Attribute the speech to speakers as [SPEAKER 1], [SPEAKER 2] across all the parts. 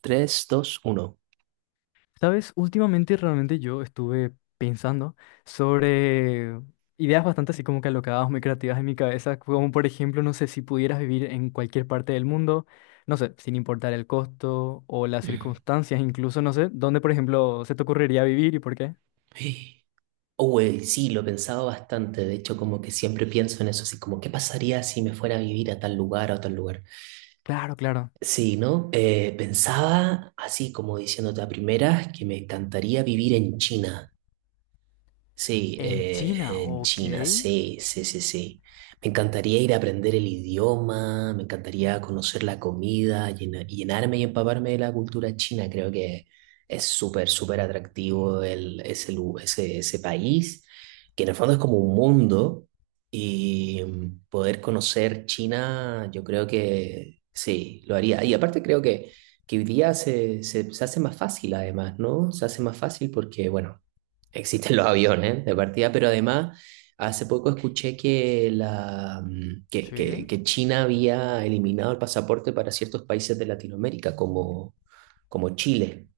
[SPEAKER 1] Tres, dos, uno.
[SPEAKER 2] Sabes, últimamente realmente yo estuve pensando sobre ideas bastante así como que alocadas, muy creativas en mi cabeza, como por ejemplo, no sé, si pudieras vivir en cualquier parte del mundo, no sé, sin importar el costo o las circunstancias, incluso, no sé, ¿dónde por ejemplo se te ocurriría vivir y por qué?
[SPEAKER 1] Uy, sí, lo he pensado bastante. De hecho, como que siempre pienso en eso, así como, ¿qué pasaría si me fuera a vivir a tal lugar o a tal lugar?
[SPEAKER 2] Claro, claro.
[SPEAKER 1] Sí, ¿no? Pensaba, así como diciéndote a primeras, que me encantaría vivir en China. Sí,
[SPEAKER 2] En China,
[SPEAKER 1] en
[SPEAKER 2] ok.
[SPEAKER 1] China, sí, sí, sí, sí. Me encantaría ir a aprender el idioma, me encantaría conocer la comida, llenarme y empaparme de la cultura china. Creo que es súper, súper atractivo el, ese, lu- ese país, que en el fondo es como un mundo y poder conocer China, yo creo que sí, lo haría. Y aparte creo que hoy día se hace más fácil además, ¿no? Se hace más fácil porque, bueno. Existen los aviones de partida, pero además hace poco escuché que, la, mm,
[SPEAKER 2] Sí.
[SPEAKER 1] que China había eliminado el pasaporte para ciertos países de Latinoamérica, como, como Chile.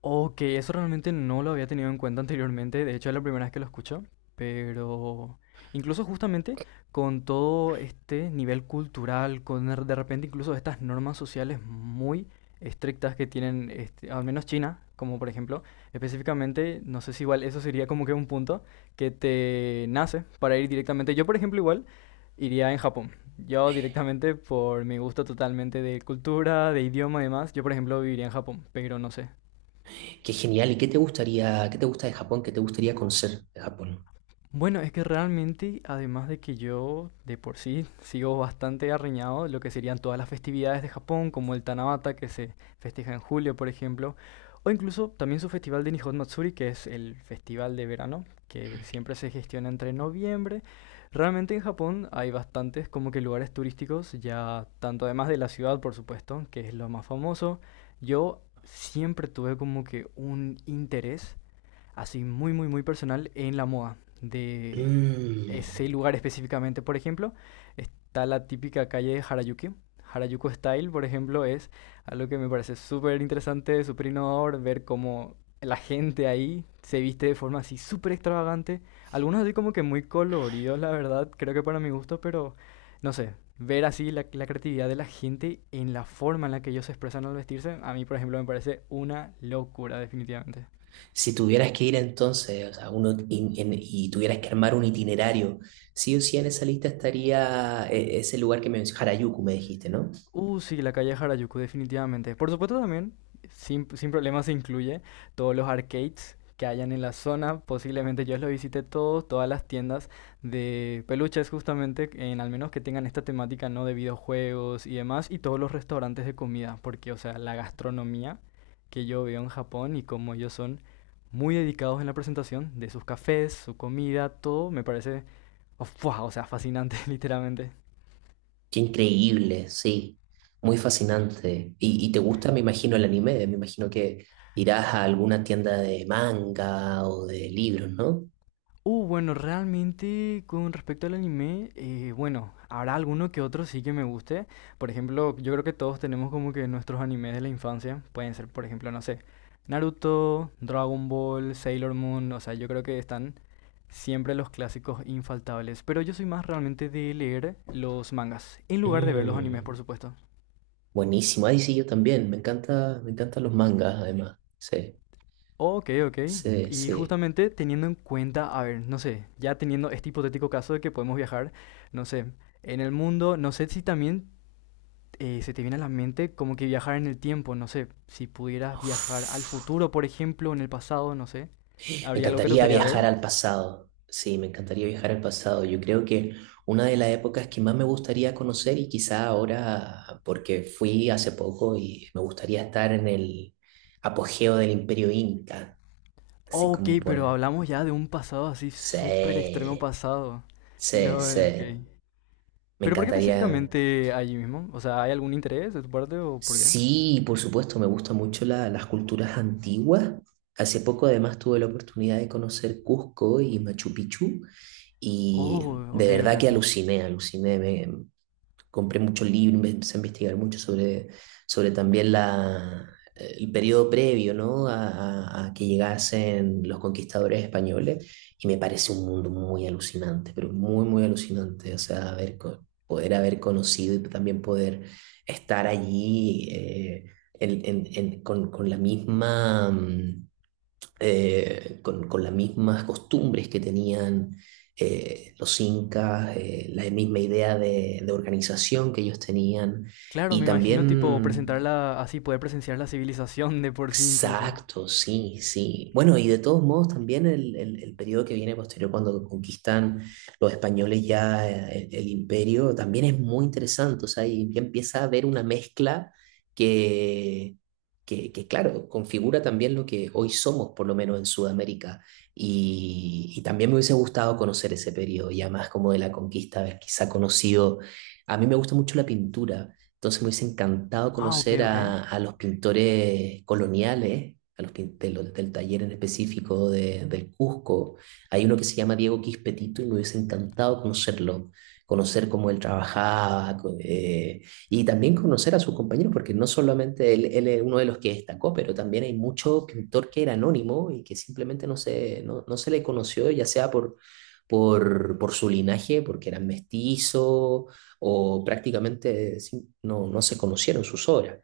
[SPEAKER 2] Ok, eso realmente no lo había tenido en cuenta anteriormente, de hecho es la primera vez que lo escucho, pero incluso justamente con todo este nivel cultural, con de repente incluso estas normas sociales muy estrictas que tienen, este, al menos China, como por ejemplo, específicamente, no sé si igual eso sería como que un punto que te nace para ir directamente. Yo por ejemplo igual iría en Japón. Yo directamente por mi gusto totalmente de cultura, de idioma y demás, yo por ejemplo viviría en Japón, pero no sé.
[SPEAKER 1] Qué genial. ¿Y qué te gustaría, qué te gusta de Japón? ¿Qué te gustaría conocer de Japón?
[SPEAKER 2] Bueno, es que realmente, además de que yo de por sí sigo bastante arreñado de lo que serían todas las festividades de Japón, como el Tanabata, que se festeja en julio, por ejemplo, o incluso también su festival de Nihon Matsuri, que es el festival de verano, que siempre se gestiona entre noviembre. Realmente en Japón hay bastantes como que lugares turísticos, ya tanto además de la ciudad, por supuesto, que es lo más famoso. Yo siempre tuve como que un interés así muy, muy, muy personal en la moda de
[SPEAKER 1] Mm.
[SPEAKER 2] ese lugar específicamente. Por ejemplo, está la típica calle de Harajuku. Harajuku Style, por ejemplo, es algo que me parece súper interesante, súper innovador, ver cómo la gente ahí se viste de forma así súper extravagante. Algunos así como que muy coloridos, la verdad, creo que para mi gusto, pero no sé, ver así la creatividad de la gente en la forma en la que ellos se expresan al vestirse, a mí, por ejemplo, me parece una locura, definitivamente.
[SPEAKER 1] Si tuvieras que ir entonces, o sea, y tuvieras que armar un itinerario, sí o sí en esa lista estaría ese lugar que me Harajuku, me dijiste, ¿no?
[SPEAKER 2] Sí, la calle Harajuku, definitivamente. Por supuesto también, sin problema se incluye todos los arcades que hayan en la zona. Posiblemente yo los visité todos, todas las tiendas de peluches justamente, en al menos que tengan esta temática, ¿no? De videojuegos y demás, y todos los restaurantes de comida, porque, o sea, la gastronomía que yo veo en Japón y como ellos son muy dedicados en la presentación de sus cafés, su comida, todo, me parece, oh, ¡fua!, o sea, fascinante, literalmente.
[SPEAKER 1] Qué increíble, sí, muy fascinante. Y te gusta, me imagino, el anime, me imagino que irás a alguna tienda de manga o de libros, ¿no?
[SPEAKER 2] Bueno, realmente con respecto al anime, bueno, habrá alguno que otro sí que me guste. Por ejemplo, yo creo que todos tenemos como que nuestros animes de la infancia. Pueden ser, por ejemplo, no sé, Naruto, Dragon Ball, Sailor Moon. O sea, yo creo que están siempre los clásicos infaltables. Pero yo soy más realmente de leer los mangas, en lugar de ver los animes,
[SPEAKER 1] Mm,
[SPEAKER 2] por supuesto.
[SPEAKER 1] buenísimo, ahí sí, yo también, me encanta, me encantan los mangas, además, sí,
[SPEAKER 2] Ok, ok.
[SPEAKER 1] sí,
[SPEAKER 2] Y
[SPEAKER 1] sí.
[SPEAKER 2] justamente teniendo en cuenta, a ver, no sé, ya teniendo este hipotético caso de que podemos viajar, no sé, en el mundo, no sé si también se te viene a la mente como que viajar en el tiempo, no sé, si pudieras viajar al
[SPEAKER 1] Uf.
[SPEAKER 2] futuro, por ejemplo, en el pasado, no sé,
[SPEAKER 1] Me
[SPEAKER 2] ¿habría algo que te
[SPEAKER 1] encantaría
[SPEAKER 2] gustaría
[SPEAKER 1] viajar
[SPEAKER 2] ver?
[SPEAKER 1] al pasado. Sí, me encantaría viajar al pasado. Yo creo que una de las épocas que más me gustaría conocer y quizá ahora, porque fui hace poco y me gustaría estar en el apogeo del Imperio Inca, así
[SPEAKER 2] Ok,
[SPEAKER 1] como
[SPEAKER 2] pero
[SPEAKER 1] por...
[SPEAKER 2] hablamos ya de un pasado así súper extremo
[SPEAKER 1] Sí,
[SPEAKER 2] pasado.
[SPEAKER 1] sí,
[SPEAKER 2] Lo, ok.
[SPEAKER 1] sí. Me
[SPEAKER 2] ¿Pero por qué
[SPEAKER 1] encantaría.
[SPEAKER 2] específicamente allí mismo? O sea, ¿hay algún interés de tu parte o por qué?
[SPEAKER 1] Sí, por supuesto, me gustan mucho las culturas antiguas. Hace poco además tuve la oportunidad de conocer Cusco y Machu Picchu y
[SPEAKER 2] Oh,
[SPEAKER 1] de
[SPEAKER 2] ok, ok,
[SPEAKER 1] verdad que
[SPEAKER 2] ok.
[SPEAKER 1] aluciné, aluciné, compré muchos libros, me empecé a investigar mucho sobre, sobre también el periodo previo, ¿no? A que llegasen los conquistadores españoles y me parece un mundo muy alucinante, pero muy, muy alucinante. O sea, poder haber conocido y también poder estar allí con la misma... con las mismas costumbres que tenían los incas, la misma idea de organización que ellos tenían
[SPEAKER 2] Claro,
[SPEAKER 1] y
[SPEAKER 2] me imagino tipo
[SPEAKER 1] también.
[SPEAKER 2] presentarla así, poder presenciar la civilización de por sí incluso.
[SPEAKER 1] Exacto, sí, sí. Bueno, y de todos modos también el periodo que viene posterior cuando conquistan los españoles ya el imperio también es muy interesante, o sea, y ya empieza a haber una mezcla que, que, claro, configura también lo que hoy somos, por lo menos en Sudamérica. Y también me hubiese gustado conocer ese periodo, ya más como de la conquista, haber quizá conocido, a mí me gusta mucho la pintura. Entonces me hubiese encantado
[SPEAKER 2] Ah, ok,
[SPEAKER 1] conocer
[SPEAKER 2] ok.
[SPEAKER 1] a los pintores coloniales, a los pin- de los- del taller en específico del Cusco. Hay uno que se llama Diego Quispetito y me hubiese encantado conocerlo, conocer cómo él trabajaba y también conocer a sus compañeros, porque no solamente él, él es uno de los que destacó, pero también hay mucho pintor que era anónimo y que simplemente no se le conoció, ya sea por su linaje, porque eran mestizos o prácticamente no se conocieron sus obras.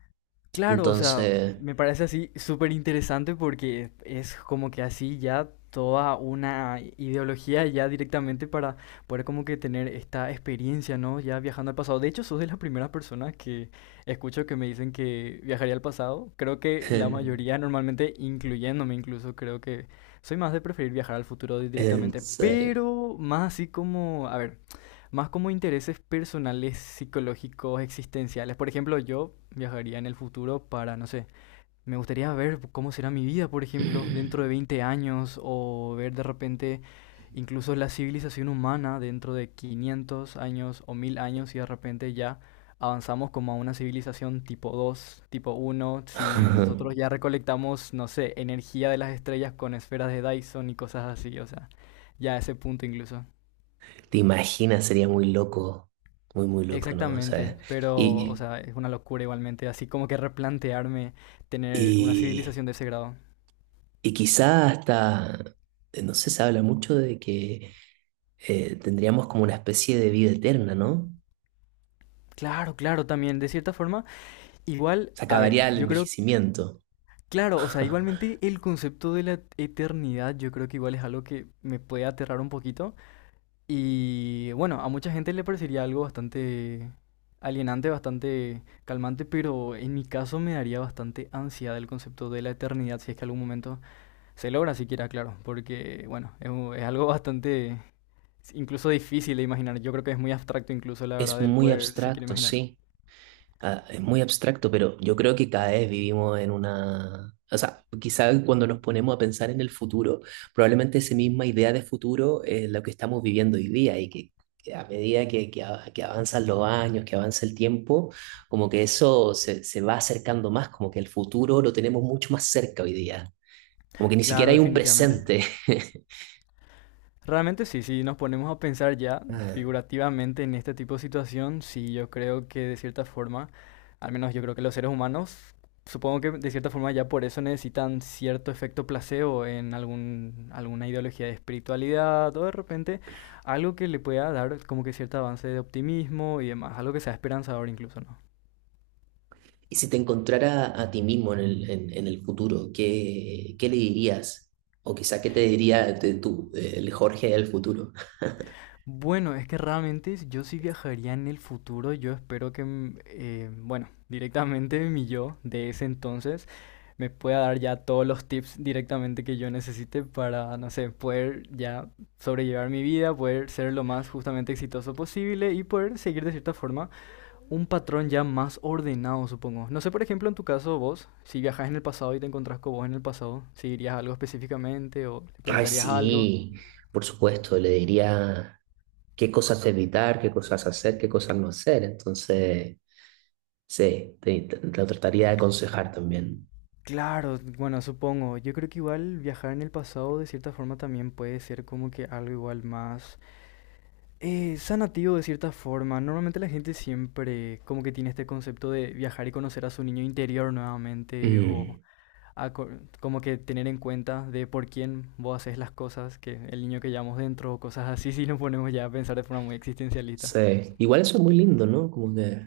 [SPEAKER 2] Claro, o sea,
[SPEAKER 1] Entonces,
[SPEAKER 2] me parece así súper interesante porque es como que así ya toda una ideología ya directamente para poder como que tener esta experiencia, ¿no? Ya viajando al pasado. De hecho, sos de las primeras personas que escucho que me dicen que viajaría al pasado. Creo que la mayoría, normalmente incluyéndome incluso, creo que soy más de preferir viajar al futuro
[SPEAKER 1] en
[SPEAKER 2] directamente,
[SPEAKER 1] serio.
[SPEAKER 2] pero más así como, a ver, más como intereses personales, psicológicos, existenciales. Por ejemplo, yo viajaría en el futuro para, no sé, me gustaría ver cómo será mi vida, por ejemplo, dentro de 20 años o ver de repente incluso la civilización humana dentro de 500 años o 1000 años y de repente ya avanzamos como a una civilización tipo 2, tipo uno si nosotros ya recolectamos, no sé, energía de las estrellas con esferas de Dyson y cosas así, o sea, ya a ese punto incluso.
[SPEAKER 1] ¿Te imaginas? Sería muy loco, muy, muy loco, ¿no? O
[SPEAKER 2] Exactamente,
[SPEAKER 1] sea,
[SPEAKER 2] pero, o
[SPEAKER 1] y,
[SPEAKER 2] sea, es una locura igualmente, así como que replantearme tener una
[SPEAKER 1] y,
[SPEAKER 2] civilización de ese grado.
[SPEAKER 1] y quizá hasta, no sé, se habla mucho de que tendríamos como una especie de vida eterna, ¿no?
[SPEAKER 2] Claro, claro, también, de cierta forma, igual,
[SPEAKER 1] Se
[SPEAKER 2] a ver,
[SPEAKER 1] acabaría el
[SPEAKER 2] yo creo,
[SPEAKER 1] envejecimiento.
[SPEAKER 2] claro, o sea, igualmente el concepto de la eternidad, yo creo que igual es algo que me puede aterrar un poquito. Y bueno, a mucha gente le parecería algo bastante alienante, bastante calmante, pero en mi caso me daría bastante ansiedad el concepto de la eternidad si es que algún momento se logra siquiera, claro, porque bueno, es, es algo bastante incluso difícil de imaginar. Yo creo que es muy abstracto incluso, la
[SPEAKER 1] Es
[SPEAKER 2] verdad, el
[SPEAKER 1] muy
[SPEAKER 2] poder siquiera
[SPEAKER 1] abstracto,
[SPEAKER 2] imaginar.
[SPEAKER 1] sí. Ah, es muy abstracto, pero yo creo que cada vez vivimos en una... O sea, quizá cuando nos ponemos a pensar en el futuro, probablemente esa misma idea de futuro es lo que estamos viviendo hoy día y que a medida que avanzan los años, que avanza el tiempo, como que se va acercando más, como que el futuro lo tenemos mucho más cerca hoy día, como que ni siquiera
[SPEAKER 2] Claro,
[SPEAKER 1] hay un
[SPEAKER 2] definitivamente.
[SPEAKER 1] presente.
[SPEAKER 2] Realmente sí, si nos ponemos a pensar ya figurativamente en este tipo de situación, sí, yo creo que de cierta forma, al menos yo creo que los seres humanos, supongo que de cierta forma ya por eso necesitan cierto efecto placebo en algún, alguna ideología de espiritualidad o de repente algo que le pueda dar como que cierto avance de optimismo y demás, algo que sea esperanzador incluso, ¿no?
[SPEAKER 1] Y si te encontrara a ti mismo en el futuro, ¿qué, qué le dirías? O quizá, ¿qué te diría de tú, el Jorge del futuro?
[SPEAKER 2] Bueno, es que realmente yo sí viajaría en el futuro. Yo espero que, bueno, directamente mi yo de ese entonces me pueda dar ya todos los tips directamente que yo necesite para, no sé, poder ya sobrellevar mi vida, poder ser lo más justamente exitoso posible y poder seguir de cierta forma un patrón ya más ordenado, supongo. No sé, por ejemplo, en tu caso, vos, si viajas en el pasado y te encontrás con vos en el pasado, ¿seguirías algo específicamente o le
[SPEAKER 1] Ay,
[SPEAKER 2] preguntarías algo?
[SPEAKER 1] sí, por supuesto, le diría qué cosas evitar, qué cosas hacer, qué cosas no hacer. Entonces, sí, lo trataría de aconsejar también.
[SPEAKER 2] Claro, bueno, supongo. Yo creo que igual viajar en el pasado de cierta forma también puede ser como que algo igual más sanativo de cierta forma. Normalmente la gente siempre como que tiene este concepto de viajar y conocer a su niño interior nuevamente o
[SPEAKER 1] Mm,
[SPEAKER 2] a co- como que tener en cuenta de por quién vos haces las cosas, que el niño que llevamos dentro o cosas así, si nos ponemos ya a pensar de forma muy existencialista.
[SPEAKER 1] sí, igual eso es muy lindo, ¿no? Como que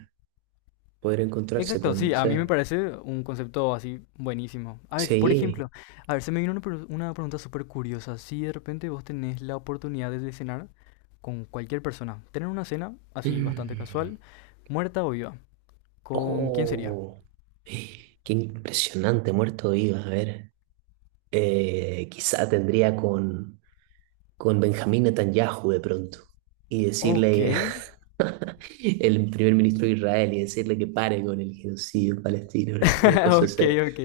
[SPEAKER 1] poder encontrarse
[SPEAKER 2] Exacto, sí,
[SPEAKER 1] con...
[SPEAKER 2] a
[SPEAKER 1] Sí,
[SPEAKER 2] mí me parece un concepto así buenísimo. A ver, por
[SPEAKER 1] sí.
[SPEAKER 2] ejemplo, a ver, se me vino una, una pregunta súper curiosa. Si de repente vos tenés la oportunidad de cenar con cualquier persona, tener una cena así bastante
[SPEAKER 1] Mm.
[SPEAKER 2] casual, muerta o viva, ¿con quién sería?
[SPEAKER 1] Oh, qué impresionante, muerto de vivo. A ver, quizá tendría con Benjamín Netanyahu de pronto y
[SPEAKER 2] Ok,
[SPEAKER 1] decirle, el primer ministro de Israel, y decirle que pare con el genocidio palestino, una cosa
[SPEAKER 2] ok,
[SPEAKER 1] así.
[SPEAKER 2] ok,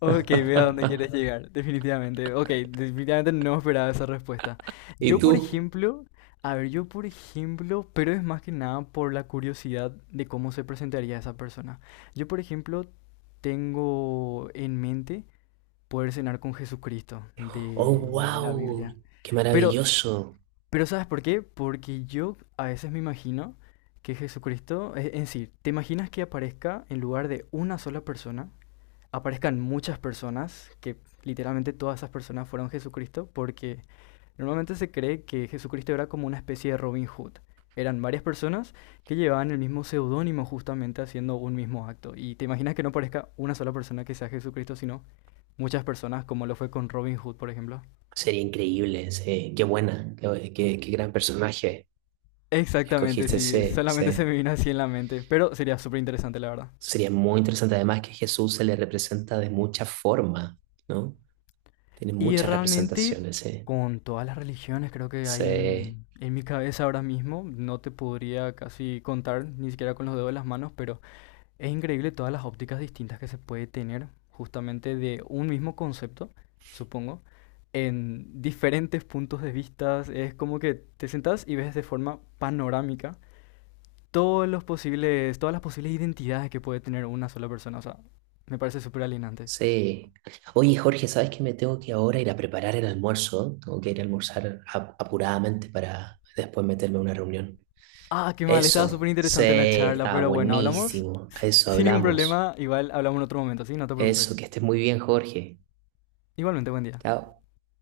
[SPEAKER 2] ok, veo a dónde quieres llegar, definitivamente. Ok, definitivamente no esperaba esa respuesta.
[SPEAKER 1] ¿Y
[SPEAKER 2] Yo, por
[SPEAKER 1] tú?
[SPEAKER 2] ejemplo, a ver, yo, por ejemplo, pero es más que nada por la curiosidad de cómo se presentaría esa persona. Yo, por ejemplo, tengo en mente poder cenar con Jesucristo
[SPEAKER 1] Oh,
[SPEAKER 2] de la
[SPEAKER 1] wow,
[SPEAKER 2] Biblia.
[SPEAKER 1] qué
[SPEAKER 2] Pero,
[SPEAKER 1] maravilloso.
[SPEAKER 2] pero ¿sabes por qué? Porque yo a veces me imagino que Jesucristo, en sí, ¿te imaginas que aparezca en lugar de una sola persona? Aparezcan muchas personas, que literalmente todas esas personas fueron Jesucristo, porque normalmente se cree que Jesucristo era como una especie de Robin Hood. Eran varias personas que llevaban el mismo seudónimo justamente haciendo un mismo acto. Y te imaginas que no parezca una sola persona que sea Jesucristo, sino muchas personas, como lo fue con Robin Hood, por ejemplo.
[SPEAKER 1] Sería increíble, sí. Qué buena, qué gran personaje
[SPEAKER 2] Exactamente,
[SPEAKER 1] escogiste,
[SPEAKER 2] sí,
[SPEAKER 1] sí,
[SPEAKER 2] solamente se me
[SPEAKER 1] sí.
[SPEAKER 2] vino así en la mente, pero sería súper interesante, la verdad.
[SPEAKER 1] Sería muy interesante además que Jesús se le representa de muchas formas, ¿no? Tiene
[SPEAKER 2] Y
[SPEAKER 1] muchas
[SPEAKER 2] realmente
[SPEAKER 1] representaciones, ¿eh?
[SPEAKER 2] con todas las religiones creo que hay
[SPEAKER 1] Sí,
[SPEAKER 2] en mi cabeza ahora mismo, no te podría casi contar, ni siquiera con los dedos de las manos, pero es increíble todas las ópticas distintas que se puede tener justamente de un mismo concepto, supongo, en diferentes puntos de vista. Es como que te sentás y ves de forma panorámica todos los posibles, todas las posibles identidades que puede tener una sola persona. O sea, me parece súper alienante.
[SPEAKER 1] sí. Oye, Jorge, ¿sabes que me tengo que ahora ir a preparar el almuerzo? Tengo que ir a almorzar apuradamente para después meterme a una reunión.
[SPEAKER 2] Ah, qué mal, estaba súper
[SPEAKER 1] Eso, sí,
[SPEAKER 2] interesante la charla,
[SPEAKER 1] está
[SPEAKER 2] pero bueno, hablamos
[SPEAKER 1] buenísimo. A eso
[SPEAKER 2] sin ningún problema.
[SPEAKER 1] hablamos.
[SPEAKER 2] Igual hablamos en otro momento, ¿sí? No te
[SPEAKER 1] Eso,
[SPEAKER 2] preocupes.
[SPEAKER 1] que estés muy bien, Jorge.
[SPEAKER 2] Igualmente, buen día.
[SPEAKER 1] Chao.